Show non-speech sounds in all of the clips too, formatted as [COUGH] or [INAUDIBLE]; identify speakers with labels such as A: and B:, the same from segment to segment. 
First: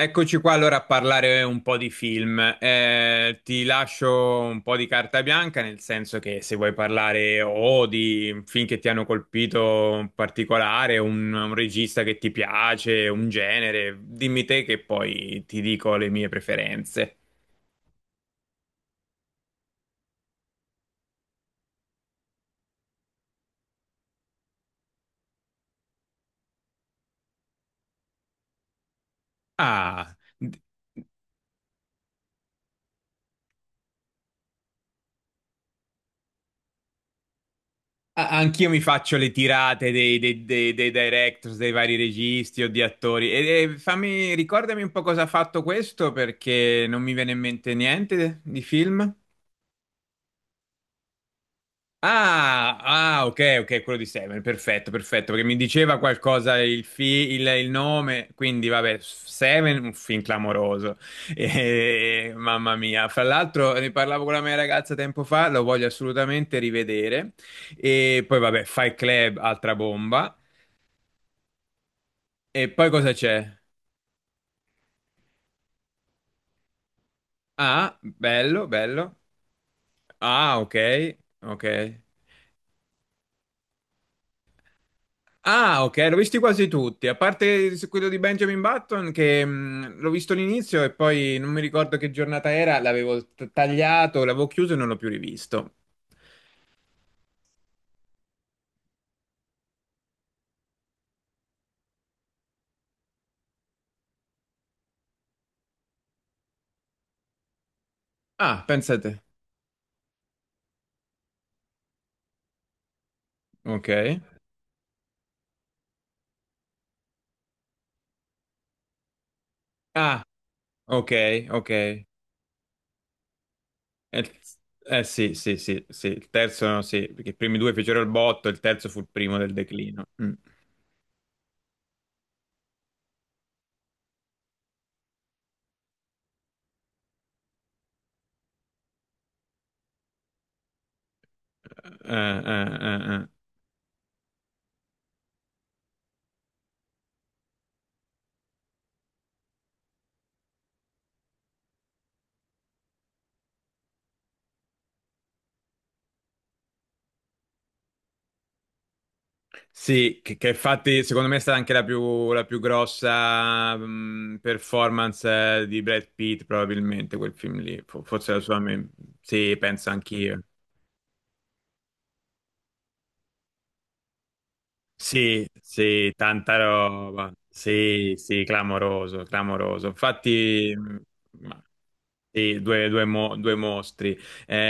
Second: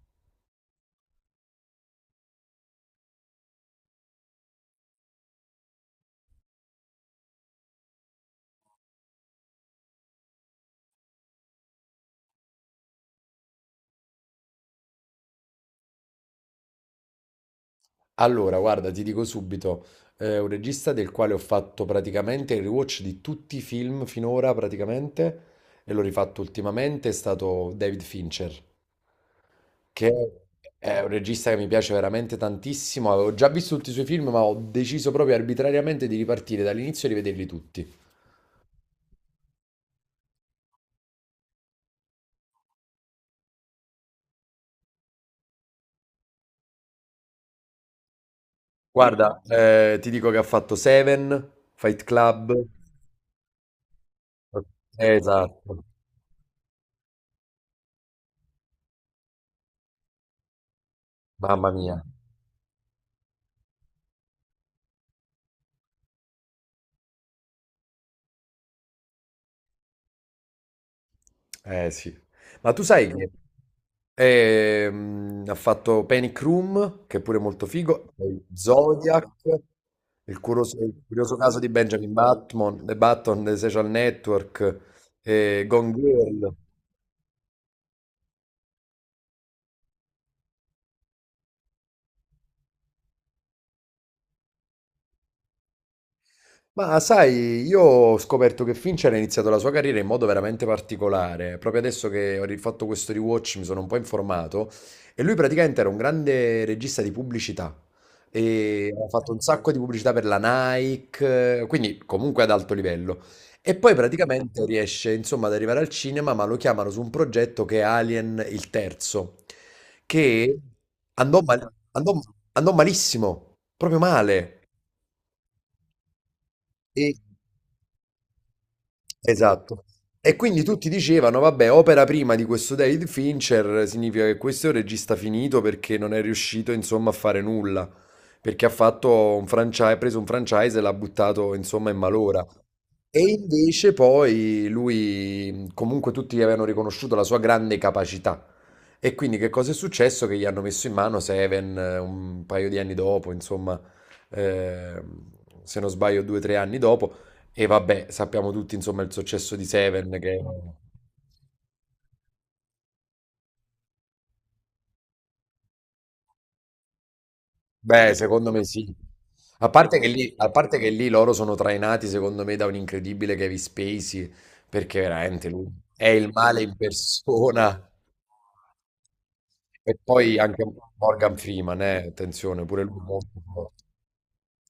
A: Eccoci qua allora a parlare un po' di film. Ti lascio un po' di carta bianca, nel senso che se vuoi parlare o di film che ti hanno colpito in particolare, un regista che ti piace, un genere, dimmi te che poi ti dico le mie preferenze.
B: Allora, guarda, ti dico subito, è un regista del quale ho fatto praticamente il rewatch di tutti i film finora, praticamente, e l'ho rifatto ultimamente, è stato David Fincher,
A: Ah,
B: che è un regista che mi piace veramente tantissimo. Avevo già visto tutti i suoi film, ma ho deciso proprio arbitrariamente di ripartire dall'inizio e rivederli tutti.
A: Anch'io mi faccio le tirate dei directors, dei vari registi o di attori. E fammi, ricordami un po' cosa ha fatto questo perché non mi viene in mente niente di film.
B: Guarda, ti dico che ha fatto Seven, Fight Club.
A: Ah, ah, ok, ok, quello di Seven, perfetto, perfetto, perché mi
B: Esatto,
A: diceva qualcosa il nome, quindi vabbè, Seven, un film clamoroso. [LAUGHS]
B: mamma mia.
A: Mamma mia, fra l'altro ne parlavo con la mia ragazza tempo fa, lo voglio assolutamente rivedere, e poi vabbè, Fight Club, altra bomba.
B: Eh sì.
A: E
B: Ma tu
A: poi
B: sai.
A: cosa
B: Mm. che
A: c'è?
B: Ha fatto Panic Room, che è pure molto
A: Ah,
B: figo, poi
A: bello, bello.
B: Zodiac,
A: Ah, ok,
B: il curioso caso
A: ok.
B: di Benjamin Button, The Button, The Social Network,
A: Ah,
B: Gone
A: ok, l'ho visti
B: Girl.
A: quasi tutti, a parte quello di Benjamin Button che l'ho visto all'inizio e poi non mi ricordo che giornata era, l'avevo tagliato, l'avevo chiuso e non l'ho più rivisto.
B: Ma sai, io ho scoperto che Fincher ha iniziato la sua carriera in modo veramente particolare. Proprio adesso che ho rifatto questo rewatch mi sono un po' informato e lui praticamente era un grande regista di pubblicità
A: Ah,
B: e ha
A: pensate.
B: fatto un sacco di pubblicità per la Nike, quindi comunque ad alto livello. E poi
A: Ok.
B: praticamente riesce, insomma, ad arrivare al cinema, ma lo chiamano su un progetto che è Alien il terzo,
A: Ah,
B: che
A: ok, ok.
B: andò malissimo, proprio male.
A: Sì, sì, sì, sì, il terzo no, sì,
B: E
A: perché i primi due fecero il botto, il terzo fu il primo del
B: esatto.
A: declino. Mm.
B: E quindi tutti dicevano, vabbè, opera prima di questo David Fincher significa che questo è un regista finito perché non è riuscito, insomma, a fare nulla, perché ha fatto un franchise, ha preso un franchise e l'ha buttato, insomma, in malora. E
A: Eh.
B: invece poi lui, comunque tutti gli avevano riconosciuto la sua grande capacità. E quindi che cosa è successo? Che gli hanno messo in mano Seven, un paio di anni dopo, insomma, eh, se non sbaglio due o tre anni dopo. E vabbè, sappiamo tutti insomma il successo di Seven
A: Sì,
B: che...
A: che infatti secondo me è stata anche la più grossa performance di Brad Pitt, probabilmente quel film lì.
B: Beh,
A: Forse la
B: secondo
A: sua.
B: me sì.
A: Sì,
B: A
A: penso
B: parte che lì,
A: anch'io.
B: a parte che lì loro sono trainati secondo me da un incredibile Kevin Spacey, perché
A: Sì,
B: veramente lui è
A: sì,
B: il
A: tanta
B: male in
A: roba.
B: persona.
A: Sì, sì, clamoroso, clamoroso.
B: E poi anche
A: Infatti,
B: Morgan
A: ma-
B: Freeman,
A: sì,
B: attenzione, pure lui
A: due
B: molto
A: due
B: forte.
A: mostri.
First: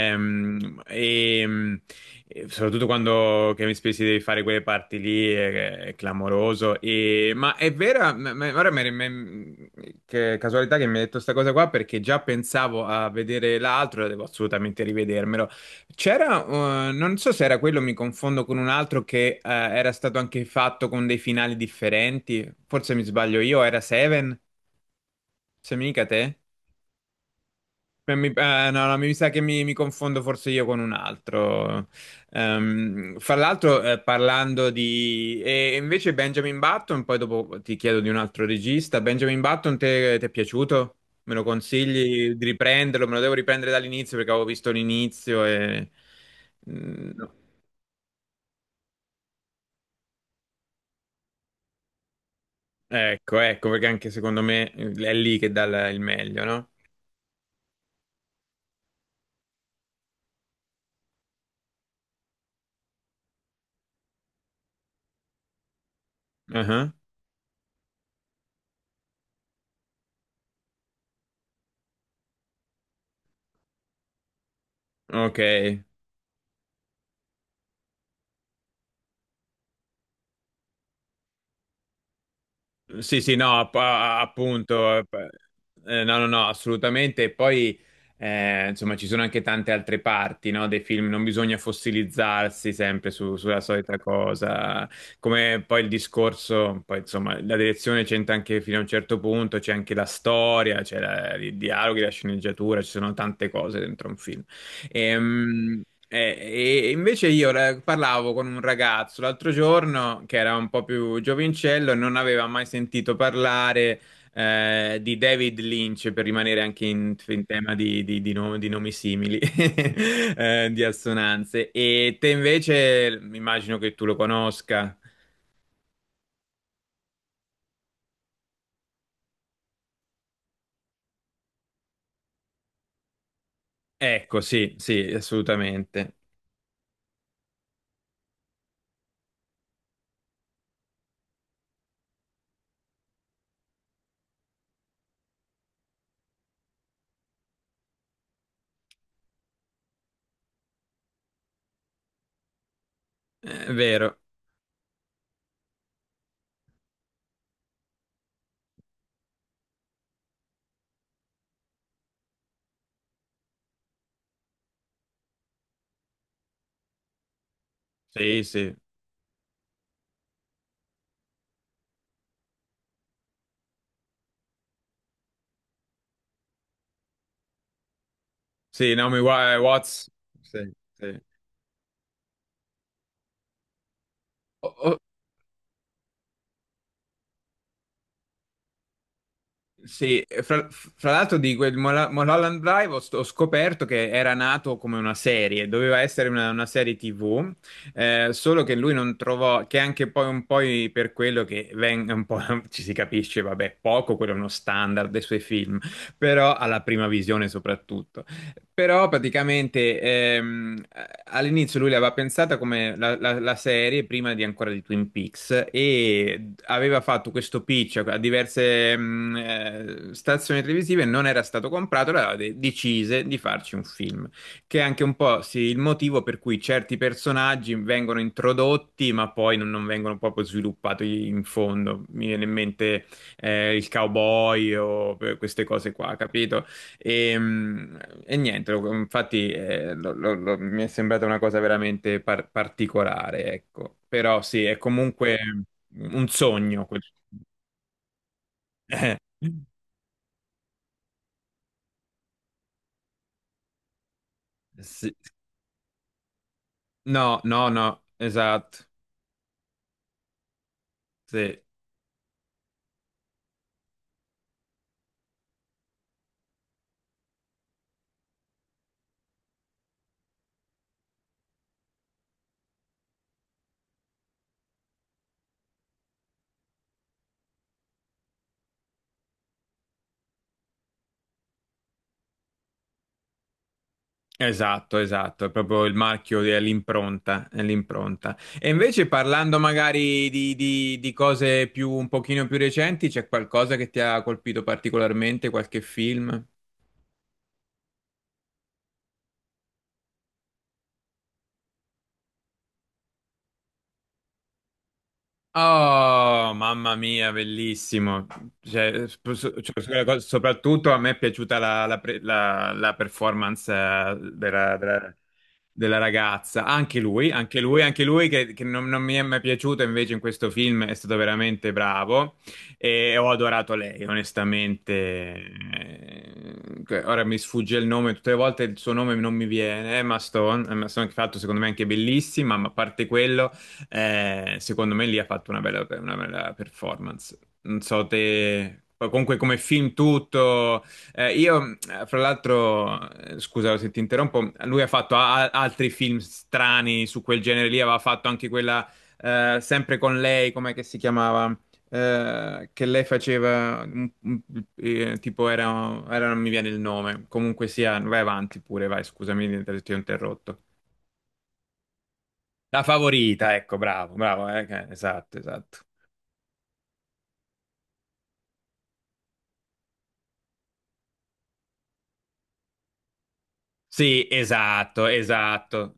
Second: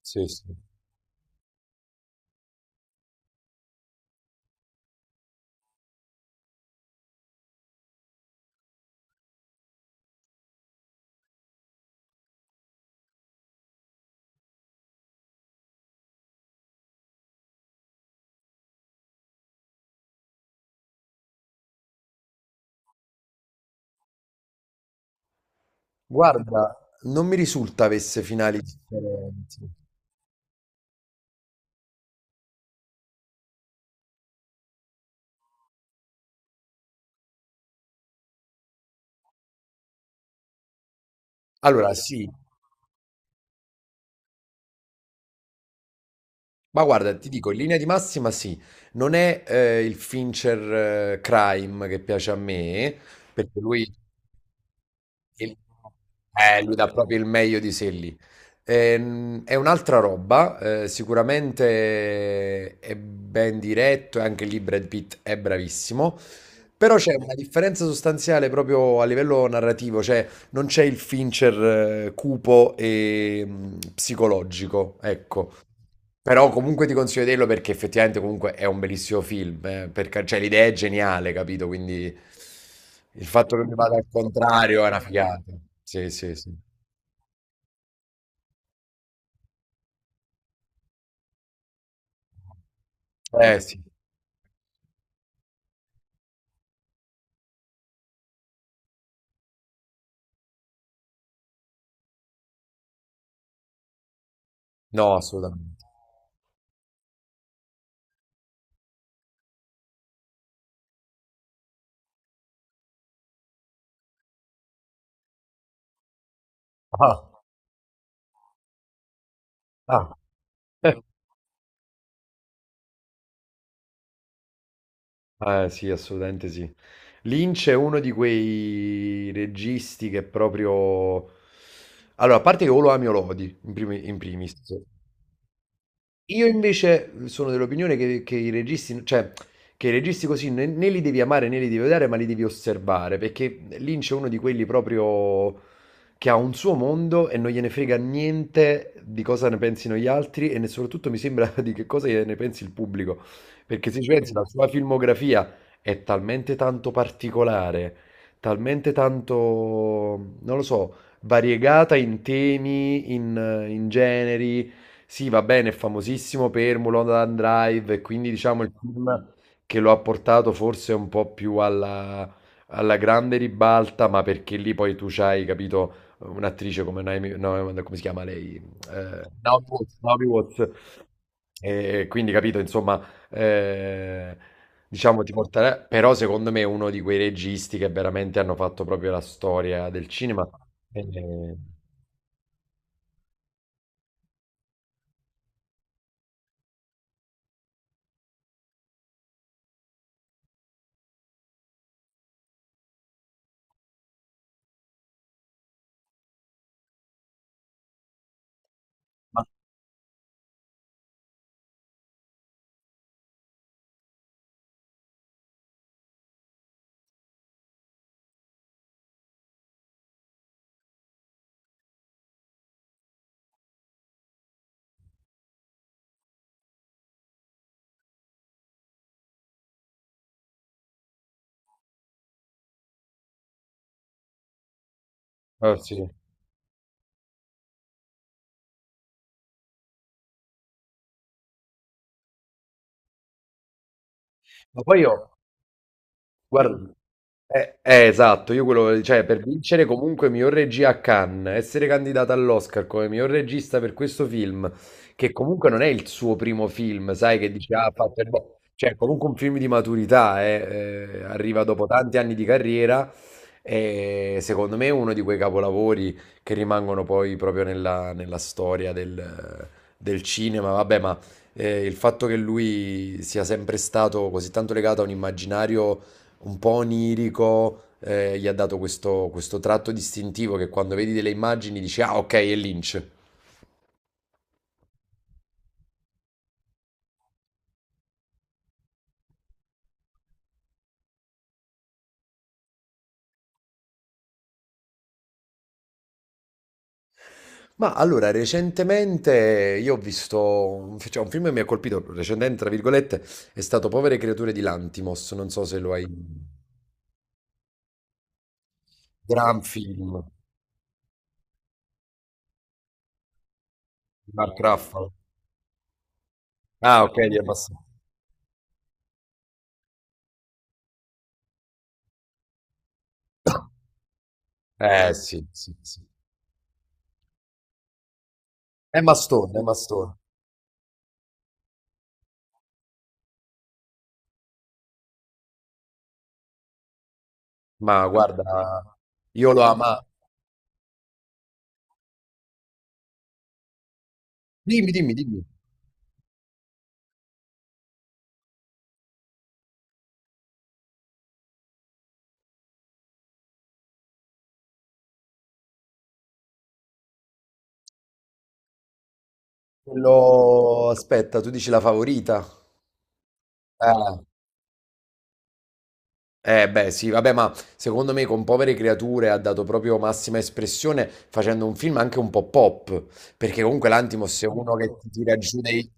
B: Sì, sì.
A: e, mh, e soprattutto quando Kevin Spacey devi fare quelle parti lì, è clamoroso. E- ma è vera, m- m- ora mi- mi- Che casualità che mi hai detto questa cosa qua, perché già pensavo a vedere l'altro, e devo assolutamente rivedermelo. C'era, non so se era quello, mi confondo con un altro che era stato anche fatto con dei finali differenti. Forse mi sbaglio io, era Seven, se mica te.
B: Guarda, non mi risulta avesse finali
A: No, no, mi sa che
B: differenti.
A: mi confondo forse io con un altro. Fra l'altro, parlando di... E invece Benjamin Button, poi dopo ti chiedo di un altro regista. Benjamin Button, ti è piaciuto? Me lo
B: Allora, sì.
A: consigli di riprenderlo? Me lo devo riprendere dall'inizio perché avevo visto l'inizio e...
B: Ma
A: Mm,
B: guarda, ti
A: no.
B: dico, in linea di massima sì, non è il Fincher, Crime che piace a me,
A: Ecco,
B: perché
A: ecco, perché anche secondo me è lì che
B: il-
A: dà il meglio, no?
B: lui dà proprio il meglio di sé lì. È un'altra roba, sicuramente è ben diretto e anche lì Brad Pitt è bravissimo,
A: Ah,
B: però c'è una differenza sostanziale proprio a livello narrativo, cioè non c'è il Fincher, cupo e psicologico,
A: ok.
B: ecco. Però comunque ti consiglio di vederlo perché effettivamente comunque è un bellissimo film, per cioè l'idea è geniale, capito? Quindi
A: Sì,
B: il
A: sì,
B: fatto
A: no,
B: che mi vada al contrario è
A: appunto.
B: una figata. Sì,
A: No, no,
B: sì,
A: no,
B: sì.
A: assolutamente. E poi, insomma, ci sono anche tante altre parti, no, dei film. Non bisogna fossilizzarsi sempre
B: Eh
A: sulla
B: sì,
A: solita cosa. Come poi il discorso, poi insomma, la direzione c'entra anche fino a un certo punto, c'è anche la storia, c'è i dialoghi, la sceneggiatura, ci sono tante cose dentro un film.
B: no,
A: Ehm,
B: assolutamente.
A: Eh, e invece io parlavo con un ragazzo l'altro giorno che era un po' più giovincello e non aveva mai sentito parlare di David Lynch, per rimanere anche
B: Ah,
A: in tema di no- di nomi simili,
B: ah.
A: [LAUGHS] di
B: [LAUGHS]
A: assonanze. E te invece, immagino che tu lo conosca.
B: Eh sì, assolutamente sì. Lynch è uno di quei registi che proprio... Allora, a parte che o lo ami o lo odi, in
A: Ecco,
B: primis.
A: sì, sì, assolutamente.
B: Io invece sono dell'opinione che i registi, cioè, che i registi così né, né li devi amare né li devi odiare, ma li devi osservare, perché Lynch è uno di quelli proprio che ha un suo mondo e non gliene frega niente di cosa ne pensino gli altri e soprattutto mi sembra [LAUGHS] di che cosa ne pensi il pubblico,
A: È
B: perché se ci
A: vero.
B: pensi la sua filmografia è talmente tanto particolare, talmente tanto, non lo so, variegata in temi, in generi. Sì, va bene, è famosissimo per Mulholland Drive, e quindi
A: Sì,
B: diciamo il
A: sì.
B: film che lo ha portato forse un po' più alla, alla grande ribalta, ma perché lì poi tu c'hai, capito, un'attrice come Naomi, no, come si chiama lei?
A: Sì, Naomi
B: Naomi Watts.
A: Watts.
B: Naomi
A: Sì,
B: Watts.
A: sì.
B: E quindi, capito, insomma, eh,
A: Ho, ho
B: diciamo ti porterà, però secondo me è uno di quei registi che veramente hanno fatto proprio la storia del
A: Sì, e
B: cinema.
A: fra l'altro di
B: Eh,
A: quel Mulholland Drive ho scoperto che era nato come una serie, doveva essere una serie TV, solo che lui non trovò, che anche poi un po' per quello che un po' [LAUGHS] ci si capisce, vabbè, poco, quello è uno standard dei suoi film, però alla prima visione soprattutto. Però praticamente all'inizio lui l'aveva pensata come la serie prima di ancora di Twin Peaks e aveva fatto questo pitch a diverse stazioni televisive, non era stato comprato, allora decise di farci un film, che è anche un po' sì, il motivo per cui certi personaggi vengono introdotti ma poi non, non vengono proprio sviluppati in fondo. Mi viene in mente il cowboy o queste cose
B: sì.
A: qua, capito? E, mm, e niente, infatti mi è sembrata una cosa veramente particolare, ecco. Però sì, è
B: Ma poi
A: comunque
B: io...
A: un sogno.
B: Guarda, esatto, io quello, cioè per
A: [LAUGHS]
B: vincere comunque miglior regia a Cannes, essere candidata all'Oscar come miglior regista per questo film,
A: Sì.
B: che comunque non è il suo primo film, sai,
A: No,
B: che
A: no,
B: dice,
A: no,
B: ah, ha fatto il bo-".
A: esatto,
B: Cioè, comunque un film di maturità,
A: sì,
B: arriva dopo tanti anni di carriera e secondo me è uno di quei capolavori che rimangono poi proprio nella, nella storia del, del cinema, vabbè, ma il fatto che lui sia sempre stato così tanto legato a un immaginario un po' onirico, gli ha dato questo, questo tratto distintivo che quando vedi delle immagini dici, ah, ok, è Lynch.
A: esatto, esatto, è proprio il marchio dell'impronta, è l'impronta. E invece parlando magari di cose più, un pochino più recenti, c'è qualcosa che ti ha colpito particolarmente, qualche film?
B: Ma allora, recentemente io ho visto un, cioè, un film che mi ha colpito, recentemente, tra virgolette, è stato Povere creature di Lantimos, non so se lo hai...
A: Oh, mamma mia, bellissimo.
B: Gran film
A: Soprattutto a me è piaciuta la performance
B: di Mark
A: della-
B: Ruffalo.
A: della ragazza. Anche
B: Ah, ok,
A: lui,
B: di
A: anche
B: Mastone.
A: lui, anche lui che non, non mi è mai piaciuto invece in questo film è stato veramente bravo e ho adorato lei,
B: Sì,
A: onestamente.
B: sì, sì.
A: Ora mi sfugge il nome, tutte le volte il suo
B: È
A: nome non mi
B: Mastone, è
A: viene.
B: Mastone.
A: Emma Stone, Emma Stone che ha fatto secondo me anche bellissima, ma a parte quello... Secondo me lì ha fatto una bella performance. Non
B: Ma
A: so
B: guarda,
A: te, comunque
B: io
A: come
B: lo
A: film
B: amo.
A: tutto. Fra l'altro, scusa se ti interrompo, lui ha
B: Dimmi, dimmi,
A: fatto
B: dimmi.
A: altri film strani su quel genere lì, aveva fatto anche quella, sempre con lei, com'è che si chiamava? Che lei faceva tipo non mi viene il nome, comunque sia vai avanti pure, vai, scusami se ti ho interrotto.
B: Quello... Aspetta, tu dici la favorita?
A: La favorita, ecco, bravo,
B: Ah.
A: bravo, esatto, esatto.
B: Eh beh sì, vabbè, ma secondo me con Povere Creature ha dato proprio massima espressione facendo un film anche un po' pop, perché comunque
A: Sì,
B: l'Antimos è uno che
A: esatto,
B: ti tira giù dei,
A: esatto.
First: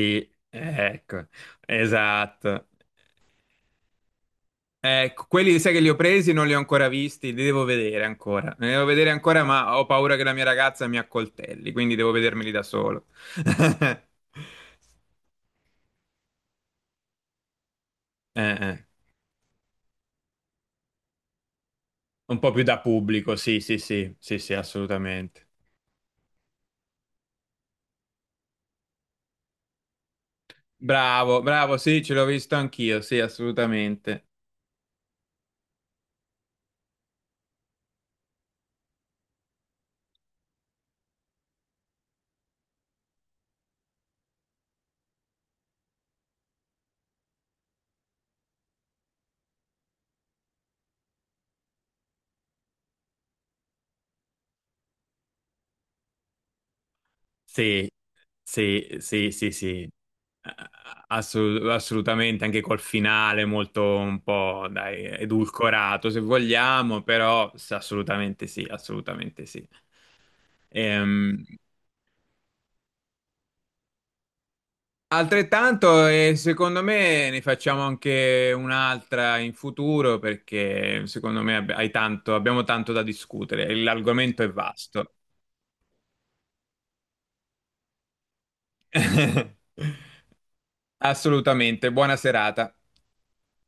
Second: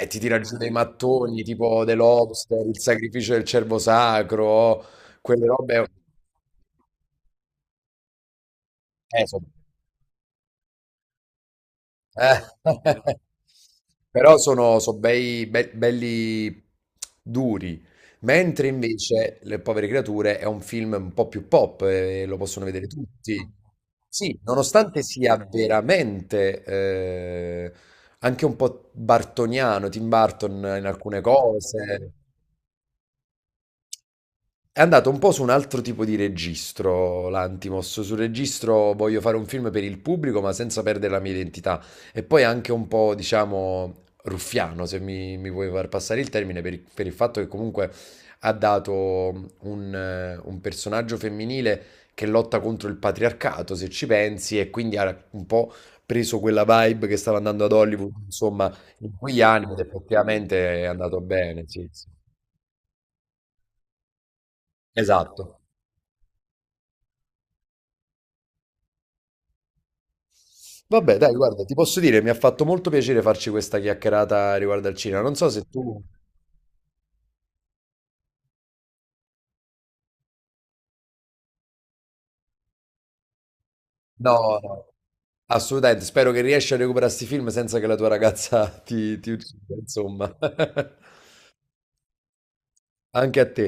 B: ti tira giù dei
A: ecco,
B: mattoni, tipo The Lobster,
A: esatto.
B: Il sacrificio del cervo sacro,
A: Ecco,
B: quelle
A: quelli sai che
B: robe...
A: li ho presi, non li ho ancora visti, li devo vedere ancora. Li devo vedere
B: Eh,
A: ancora,
B: so-
A: ma ho paura che la mia ragazza mi accoltelli, quindi devo
B: Eh.
A: vedermeli da solo.
B: [LAUGHS]
A: [LAUGHS]
B: Però sono, belli duri, mentre
A: Eh.
B: invece Le povere creature è un film un po' più pop, e lo
A: Un po' più
B: possono
A: da
B: vedere
A: pubblico,
B: tutti.
A: sì, sì, sì, sì,
B: Sì,
A: sì,
B: nonostante sia
A: assolutamente.
B: veramente anche un po' bartoniano, Tim Burton in alcune
A: Bravo, bravo, sì,
B: cose.
A: ce l'ho visto anch'io, sì, assolutamente.
B: È andato un po' su un altro tipo di registro, l'Antimos, sul registro voglio fare un film per il pubblico ma senza perdere la mia identità e poi anche un po', diciamo, ruffiano, se mi vuoi far passare il termine, per il fatto che comunque ha dato un personaggio femminile che lotta contro il patriarcato, se ci pensi, e quindi ha un po' preso quella vibe che stava andando ad
A: Sì,
B: Hollywood, insomma,
A: sì,
B: in
A: sì,
B: quegli
A: sì,
B: anni ed
A: sì,
B: effettivamente è andato bene, sì, sì.
A: Assolutamente, anche col finale molto un po', dai,
B: Esatto.
A: edulcorato se vogliamo, però assolutamente sì, assolutamente sì.
B: Vabbè, dai,
A: Ehm,
B: guarda, ti posso dire, mi ha fatto molto piacere farci questa chiacchierata riguardo al cinema. Non so se tu...
A: Altrettanto, e secondo me, ne facciamo anche un'altra in futuro perché secondo me abbiamo tanto da discutere, l'argomento è
B: No, no,
A: vasto.
B: assolutamente. Spero che riesci a recuperare questi film senza che la tua ragazza ti uccida,
A: [LAUGHS]
B: insomma. [LAUGHS]
A: Assolutamente, buona serata.
B: Anche a te.